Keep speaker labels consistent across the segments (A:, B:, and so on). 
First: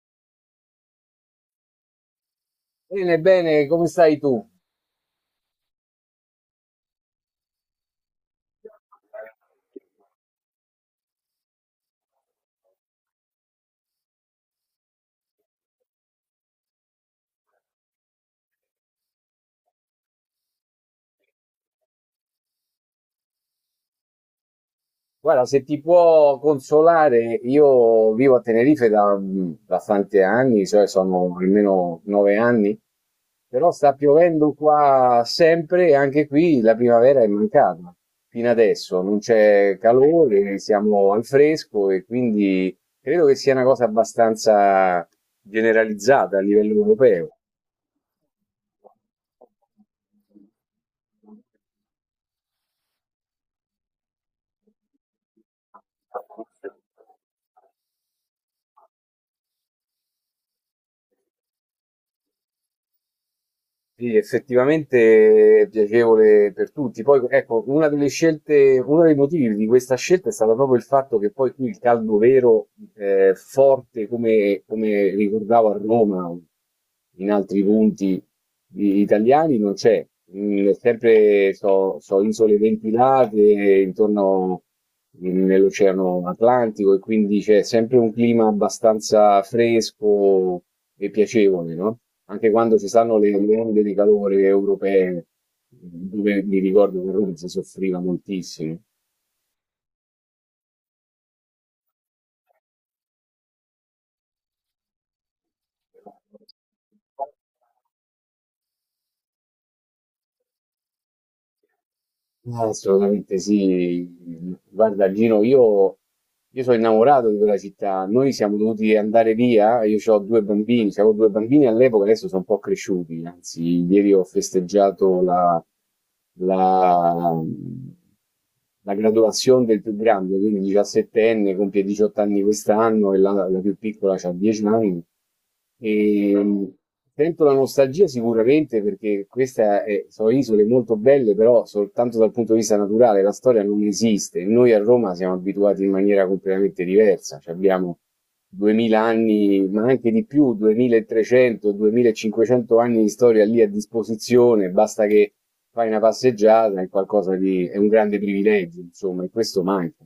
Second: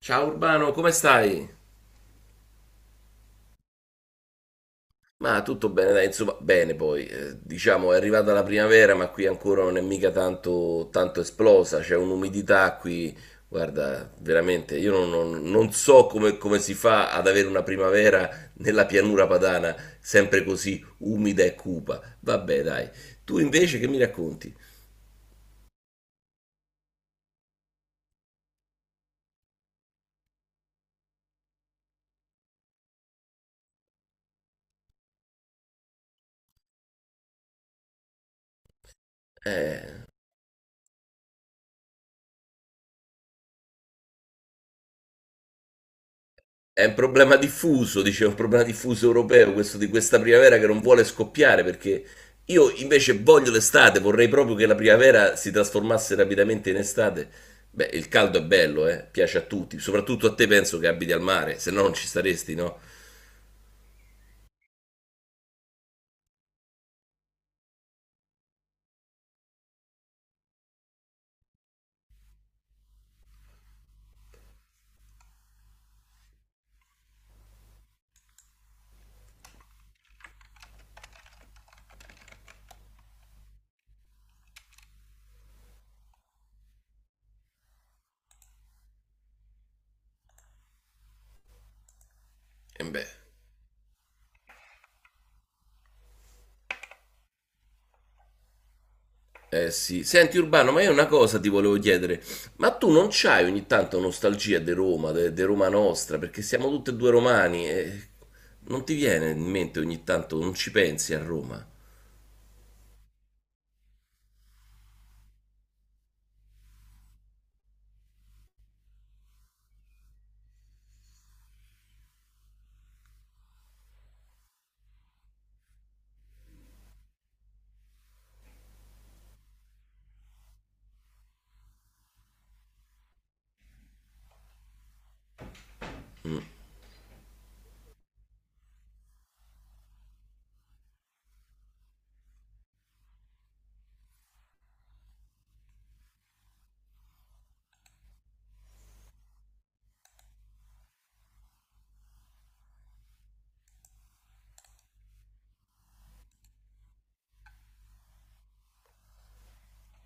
A: Ciao Urbano, come stai?
B: Bene, bene, come stai tu?
A: Ma tutto bene, dai, insomma, bene poi. Diciamo è arrivata la primavera, ma qui ancora non è mica tanto esplosa, c'è un'umidità qui. Guarda, veramente, io non, non- non so come si fa ad avere una primavera nella pianura padana, sempre così umida e cupa. Vabbè, dai. Tu invece che mi racconti?
B: Guarda, se ti può consolare, io vivo a Tenerife da, da tanti anni, cioè sono almeno 9 anni, però sta piovendo qua sempre e anche qui la primavera è mancata fino adesso, non c'è
A: Eh,
B: calore, siamo al fresco e quindi credo che sia una cosa abbastanza generalizzata a livello
A: È un
B: europeo.
A: problema diffuso, dicevo, un problema diffuso europeo, questo di questa primavera che non vuole scoppiare, perché io invece voglio l'estate, vorrei proprio che la primavera si trasformasse rapidamente in estate. Beh, il caldo è bello, piace a tutti, soprattutto a te penso che abiti al mare, se no non ci staresti, no?
B: Sì, effettivamente è piacevole per tutti. Poi, ecco, una delle scelte, uno dei motivi di questa scelta è stato proprio il fatto che poi qui il caldo vero, forte, come ricordavo a Roma, in altri punti italiani, non c'è. Mm, sempre so, so isole ventilate intorno nell'Oceano Atlantico e quindi c'è sempre un clima abbastanza fresco e piacevole, no? Anche quando
A: E
B: ci
A: beh,
B: stanno le onde di calore europee, dove mi ricordo che a Roma si soffriva moltissimo.
A: eh sì. Senti Urbano, ma io una cosa ti volevo chiedere, ma tu non c'hai ogni tanto nostalgia di Roma nostra, perché siamo tutti e due romani e non ti viene in mente ogni tanto, non ci pensi a Roma?
B: Ah, assolutamente sì. Guarda, Gino, io sono innamorato di quella città. Noi siamo dovuti andare via. Io ho due bambini, avevo due bambini all'epoca, adesso sono un po' cresciuti. Anzi, ieri ho festeggiato la, la graduazione del più grande, quindi 17enne, compie 18 anni quest'anno e la più piccola ha 10 anni. E sento la nostalgia sicuramente perché queste sono isole molto belle, però soltanto dal punto di vista naturale, la storia non esiste. Noi a Roma siamo abituati in maniera completamente diversa, ci abbiamo 2000 anni, ma anche di più, 2300, 2500 anni di storia lì a disposizione, basta che fai una passeggiata, è qualcosa di, è un grande privilegio, insomma, e questo manca,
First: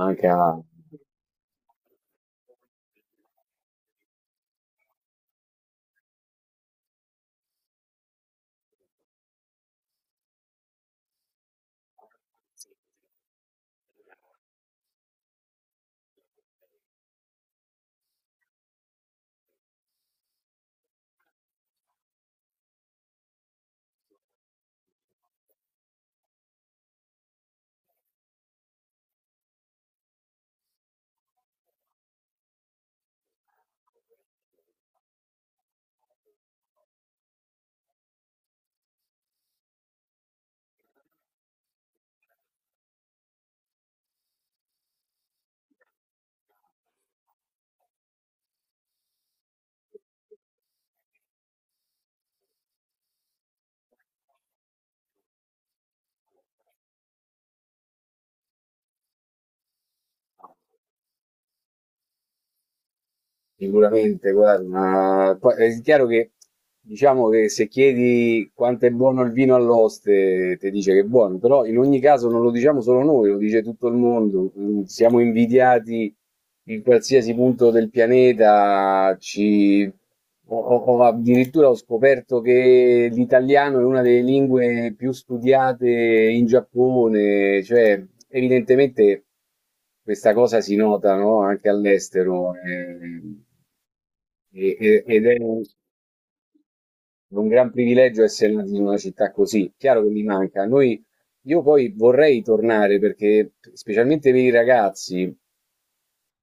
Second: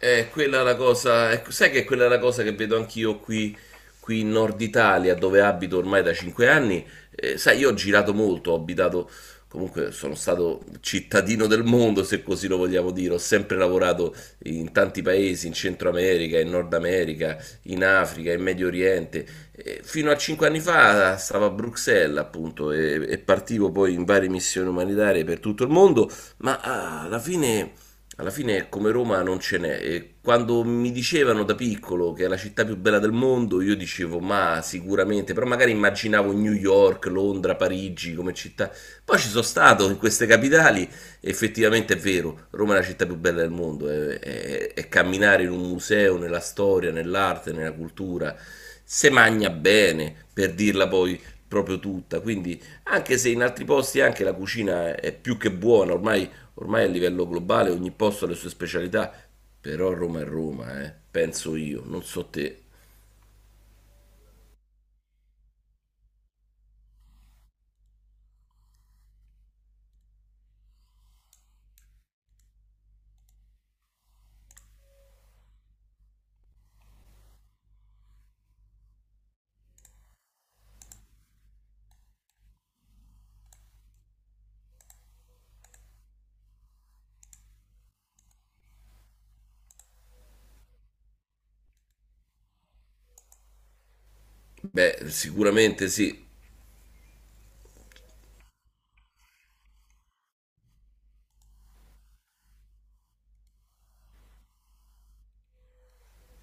A: Quella è la cosa, ecco, sai che quella è la cosa che vedo anch'io qui, qui in Nord Italia, dove abito ormai da 5 anni. Sai, io ho girato molto, ho abitato, comunque sono stato cittadino del mondo, se così lo vogliamo dire. Ho sempre lavorato in tanti paesi, in Centro America, in Nord America, in Africa, in Medio Oriente. Fino a 5 anni fa stavo a Bruxelles, appunto, e partivo poi in varie missioni umanitarie per tutto il mondo, ma alla fine come Roma non ce n'è e quando mi dicevano da piccolo che è la città più bella del mondo, io dicevo ma sicuramente, però magari immaginavo New York, Londra, Parigi come città. Poi ci sono stato in queste capitali e effettivamente è vero, Roma è la città più bella del mondo, è camminare in un museo, nella storia, nell'arte, nella cultura, se magna bene, per dirla poi proprio tutta, quindi anche se in altri posti anche la cucina è più che buona. Ormai a livello globale ogni posto ha le sue specialità, però Roma è Roma, penso io, non so te.
B: Sicuramente, guarda, ma poi è chiaro che diciamo che se chiedi quanto è buono il vino all'oste, ti dice che è buono, però in ogni caso non lo diciamo solo noi, lo dice tutto il mondo. Mm, siamo invidiati in qualsiasi punto del pianeta. Ci... Ho addirittura ho scoperto che l'italiano è una delle lingue più studiate in Giappone, cioè evidentemente. Questa cosa si nota, no, anche all'estero,
A: Beh,
B: ed è
A: sicuramente sì.
B: un gran privilegio essere nati in una città così. Chiaro che mi manca. Noi, io poi vorrei tornare perché, specialmente per i ragazzi,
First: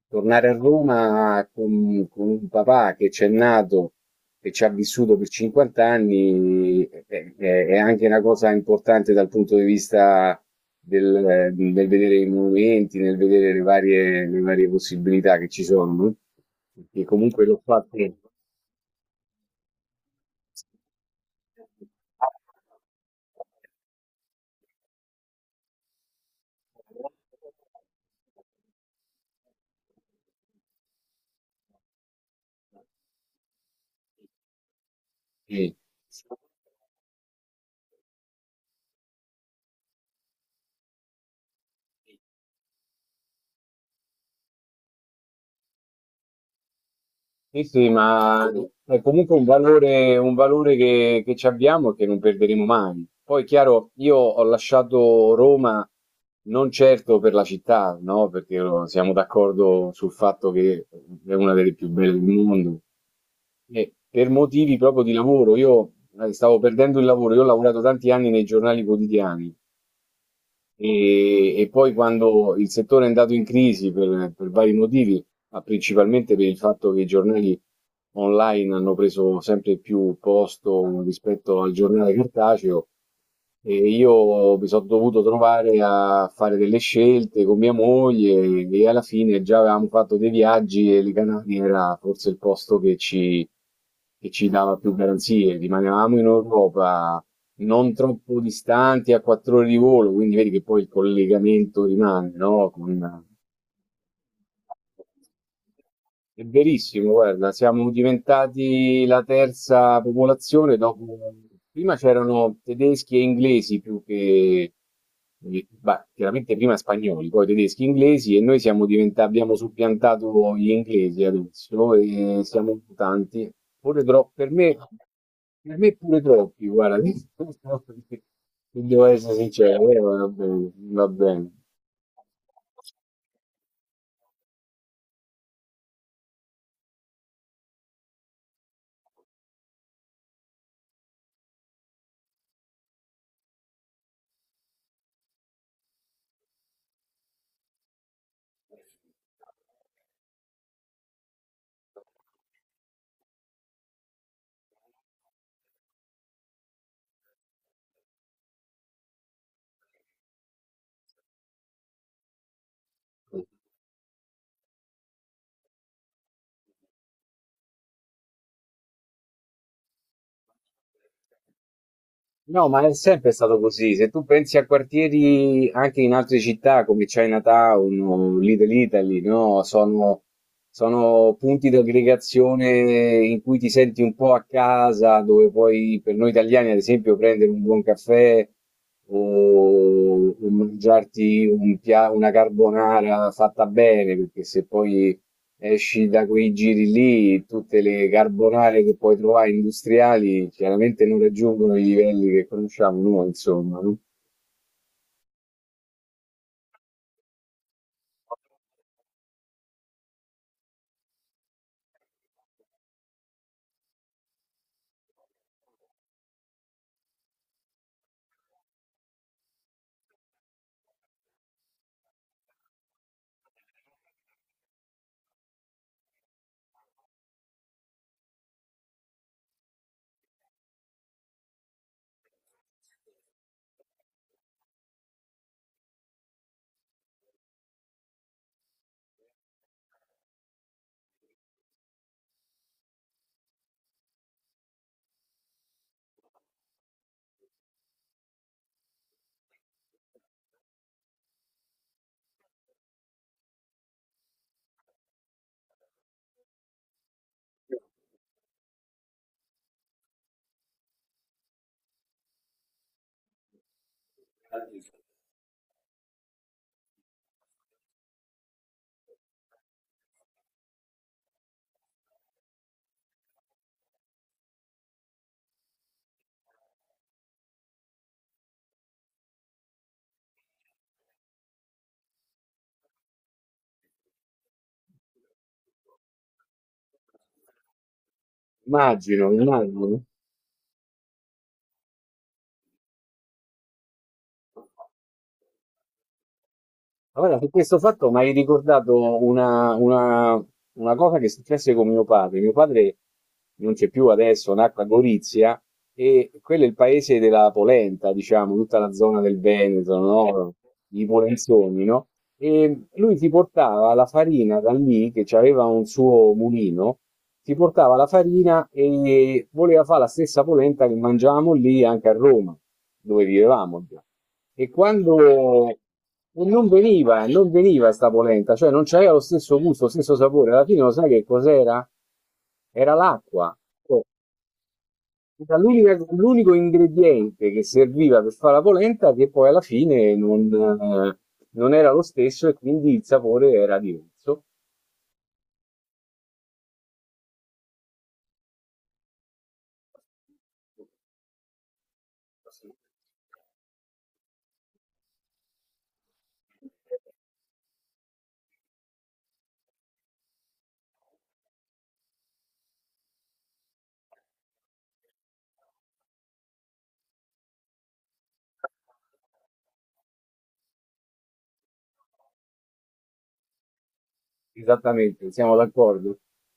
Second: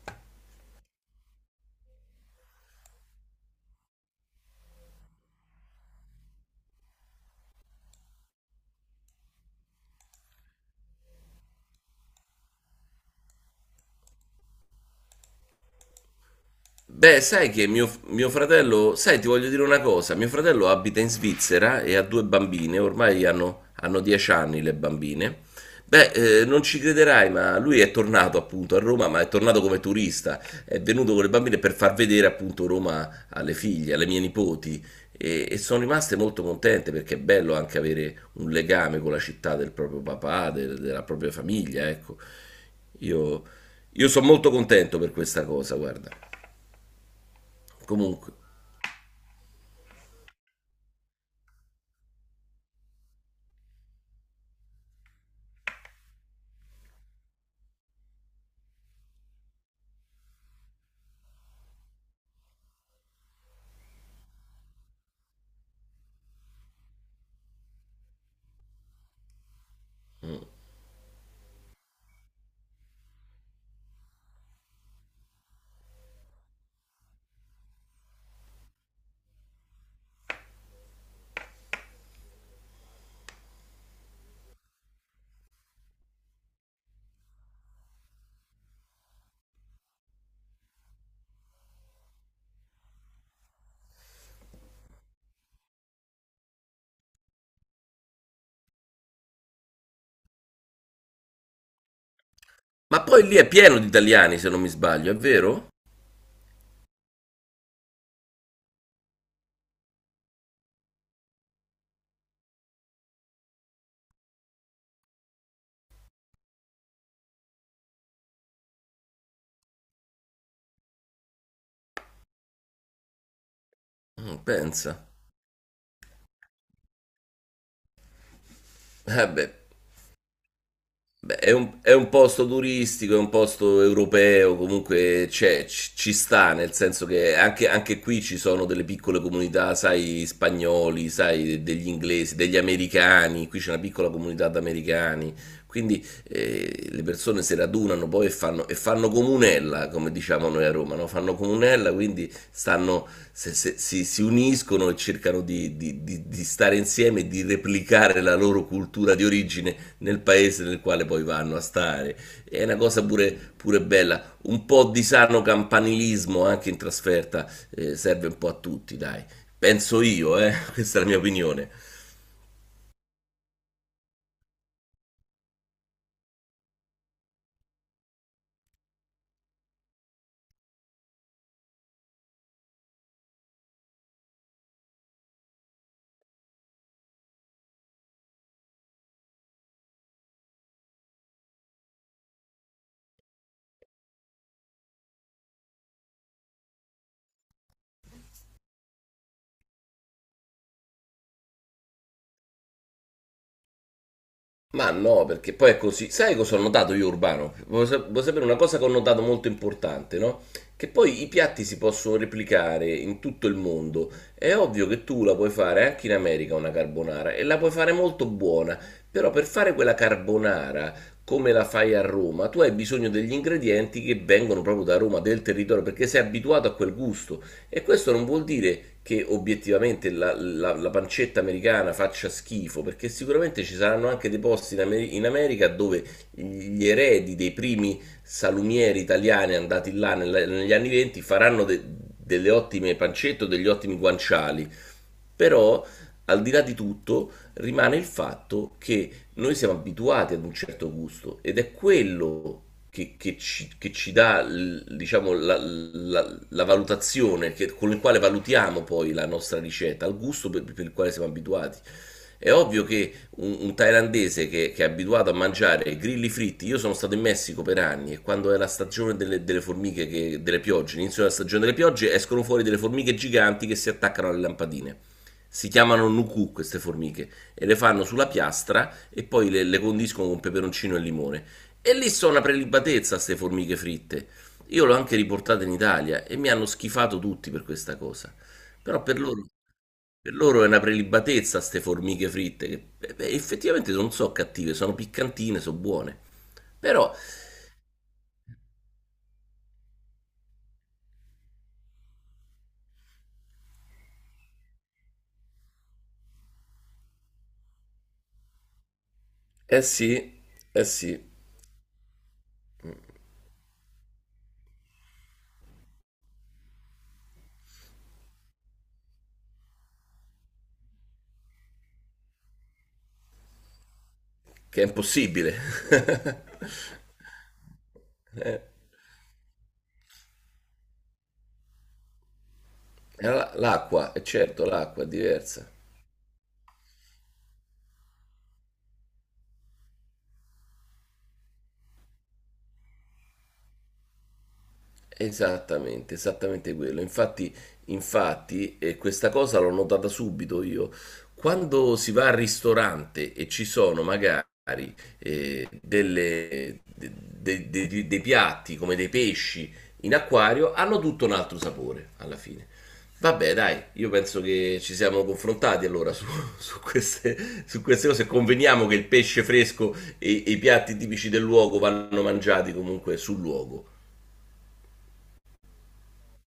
B: tornare a Roma con un papà che c'è nato e ci ha vissuto per 50 anni è, è anche una cosa importante dal punto di vista del vedere i monumenti, nel vedere le varie possibilità che ci sono, no? Perché
A: Beh,
B: comunque
A: sai
B: l'ho
A: che
B: fatto.
A: mio fratello, sai, ti voglio dire una cosa, mio fratello abita in Svizzera e ha due bambine, ormai hanno 10 anni le bambine. Beh, non ci crederai, ma lui è tornato appunto a Roma, ma è tornato come turista, è venuto con le bambine per far vedere appunto Roma alle figlie, alle mie nipoti e
B: Sì.
A: sono rimaste molto contente perché è bello anche avere un legame con la città del proprio papà, della propria famiglia, ecco. Io, io sono molto contento per questa cosa, guarda.
B: Sì,
A: Comunque.
B: ma è comunque un valore, che ci abbiamo e che non perderemo mai. Poi, chiaro, io ho lasciato Roma non certo per la città, no? Perché siamo d'accordo sul fatto che è una delle più belle del mondo. E per motivi proprio di lavoro, io stavo perdendo il lavoro, io ho lavorato tanti anni nei giornali quotidiani e poi quando il settore è andato in crisi per vari motivi, ma principalmente per il fatto che i giornali online hanno preso sempre più posto rispetto al giornale cartaceo, e io mi sono dovuto trovare a fare delle scelte con mia moglie e alla fine già avevamo fatto dei viaggi e le Canarie era forse il posto che ci dava più garanzie. Rimanevamo in Europa, non troppo distanti, a 4 ore di volo, quindi vedi che poi il collegamento rimane, no, con
A: Ma poi lì è pieno di italiani, se non mi sbaglio, è vero?
B: è verissimo, guarda, siamo diventati la terza popolazione dopo... Prima c'erano tedeschi e inglesi più che... beh, chiaramente prima spagnoli, poi tedeschi e inglesi e noi siamo diventati, abbiamo suppiantato gli inglesi adesso e siamo tanti. Pure troppo,
A: Mm, pensa.
B: per me pure troppi, guarda, devo
A: Eh
B: essere
A: beh,
B: sincero, va bene, va
A: beh,
B: bene.
A: è è un posto turistico, è un posto europeo, comunque ci sta, nel senso che anche qui ci sono delle piccole comunità, sai, spagnoli, sai, degli inglesi, degli americani, qui c'è una piccola comunità di americani, quindi le persone si radunano poi e e fanno comunella, come diciamo noi a Roma, no? Fanno comunella, quindi stanno, si uniscono e cercano di stare insieme e di replicare la loro cultura di origine nel paese nel quale poi vanno a stare. È una cosa pure bella, un po' di sano campanilismo anche in trasferta serve un po' a tutti, dai. Penso io, questa è la mia opinione.
B: No, ma è sempre stato così. Se tu pensi a quartieri anche in altre città come Chinatown o Little Italy, no? Sono punti di aggregazione in cui ti senti un po' a casa, dove puoi, per noi italiani, ad esempio, prendere un buon caffè o mangiarti un pia- una carbonara fatta bene, perché se poi esci da quei giri lì, tutte le carbonare che puoi trovare industriali chiaramente non raggiungono i livelli che conosciamo noi, insomma, no?
A: Ma no, perché poi è così. Sai cosa ho notato io, Urbano? Vuoi sapere una cosa che ho notato molto importante, no? Che poi i piatti si possono replicare in tutto il mondo. È ovvio che tu la puoi fare anche in America una carbonara e la puoi fare molto buona, però per fare quella carbonara come la fai a Roma, tu hai bisogno degli ingredienti che vengono proprio da Roma, del territorio, perché sei abituato a quel gusto. E questo non vuol dire che obiettivamente la pancetta americana faccia schifo, perché sicuramente ci saranno anche dei posti in America dove gli eredi dei primi salumieri italiani andati là negli anni 20 delle ottime pancette o degli ottimi guanciali. Però, al di là di tutto, rimane il fatto che noi siamo abituati ad un certo gusto ed è quello che ci dà, diciamo, la valutazione con il quale valutiamo poi la nostra ricetta, al gusto per il quale siamo abituati. È ovvio che un thailandese che è abituato a mangiare grilli fritti, io sono stato in Messico per anni e quando è la stagione delle formiche, delle piogge, l'inizio della stagione delle piogge, escono fuori delle formiche giganti che si attaccano alle lampadine. Si chiamano nuku queste formiche e le fanno sulla piastra e poi le condiscono con peperoncino e limone. E lì sono una prelibatezza queste formiche fritte. Io l'ho anche riportata in Italia e mi hanno schifato tutti per questa cosa. Però
B: Immagino, immagino.
A: per loro è una prelibatezza queste formiche fritte, che beh, beh, effettivamente non sono cattive, sono piccantine, sono buone. Però,
B: Allora, su questo fatto mi hai ricordato una una cosa che successe con mio padre. Mio padre non c'è più adesso, nacque a Gorizia e quello è il paese della polenta, diciamo, tutta la zona del
A: eh
B: Veneto,
A: sì,
B: no?
A: eh
B: I
A: sì,
B: polenzoni, no? E lui ti portava la farina da lì, che aveva un suo mulino, ti portava la farina e voleva fare la stessa polenta che mangiavamo lì anche a Roma, dove vivevamo e
A: che è
B: quando
A: impossibile.
B: e non veniva sta polenta, cioè non c'aveva lo stesso gusto, lo stesso sapore. Alla fine lo sai che cos'era? Era l'acqua. Cioè,
A: L'acqua, è certo, l'acqua è
B: era
A: diversa.
B: l'unico ingrediente che serviva per fare la polenta che poi alla fine non, non era lo stesso e quindi il sapore era diverso.
A: Esattamente, esattamente quello. Infatti, infatti, questa cosa l'ho notata subito io. Quando si va al ristorante e ci sono magari dei piatti come dei pesci in acquario, hanno tutto un altro sapore alla fine. Vabbè, dai, io penso che ci siamo confrontati allora su, su su queste cose. Conveniamo che il pesce fresco e i piatti tipici del luogo vanno mangiati comunque sul luogo.
B: Esattamente, siamo d'accordo.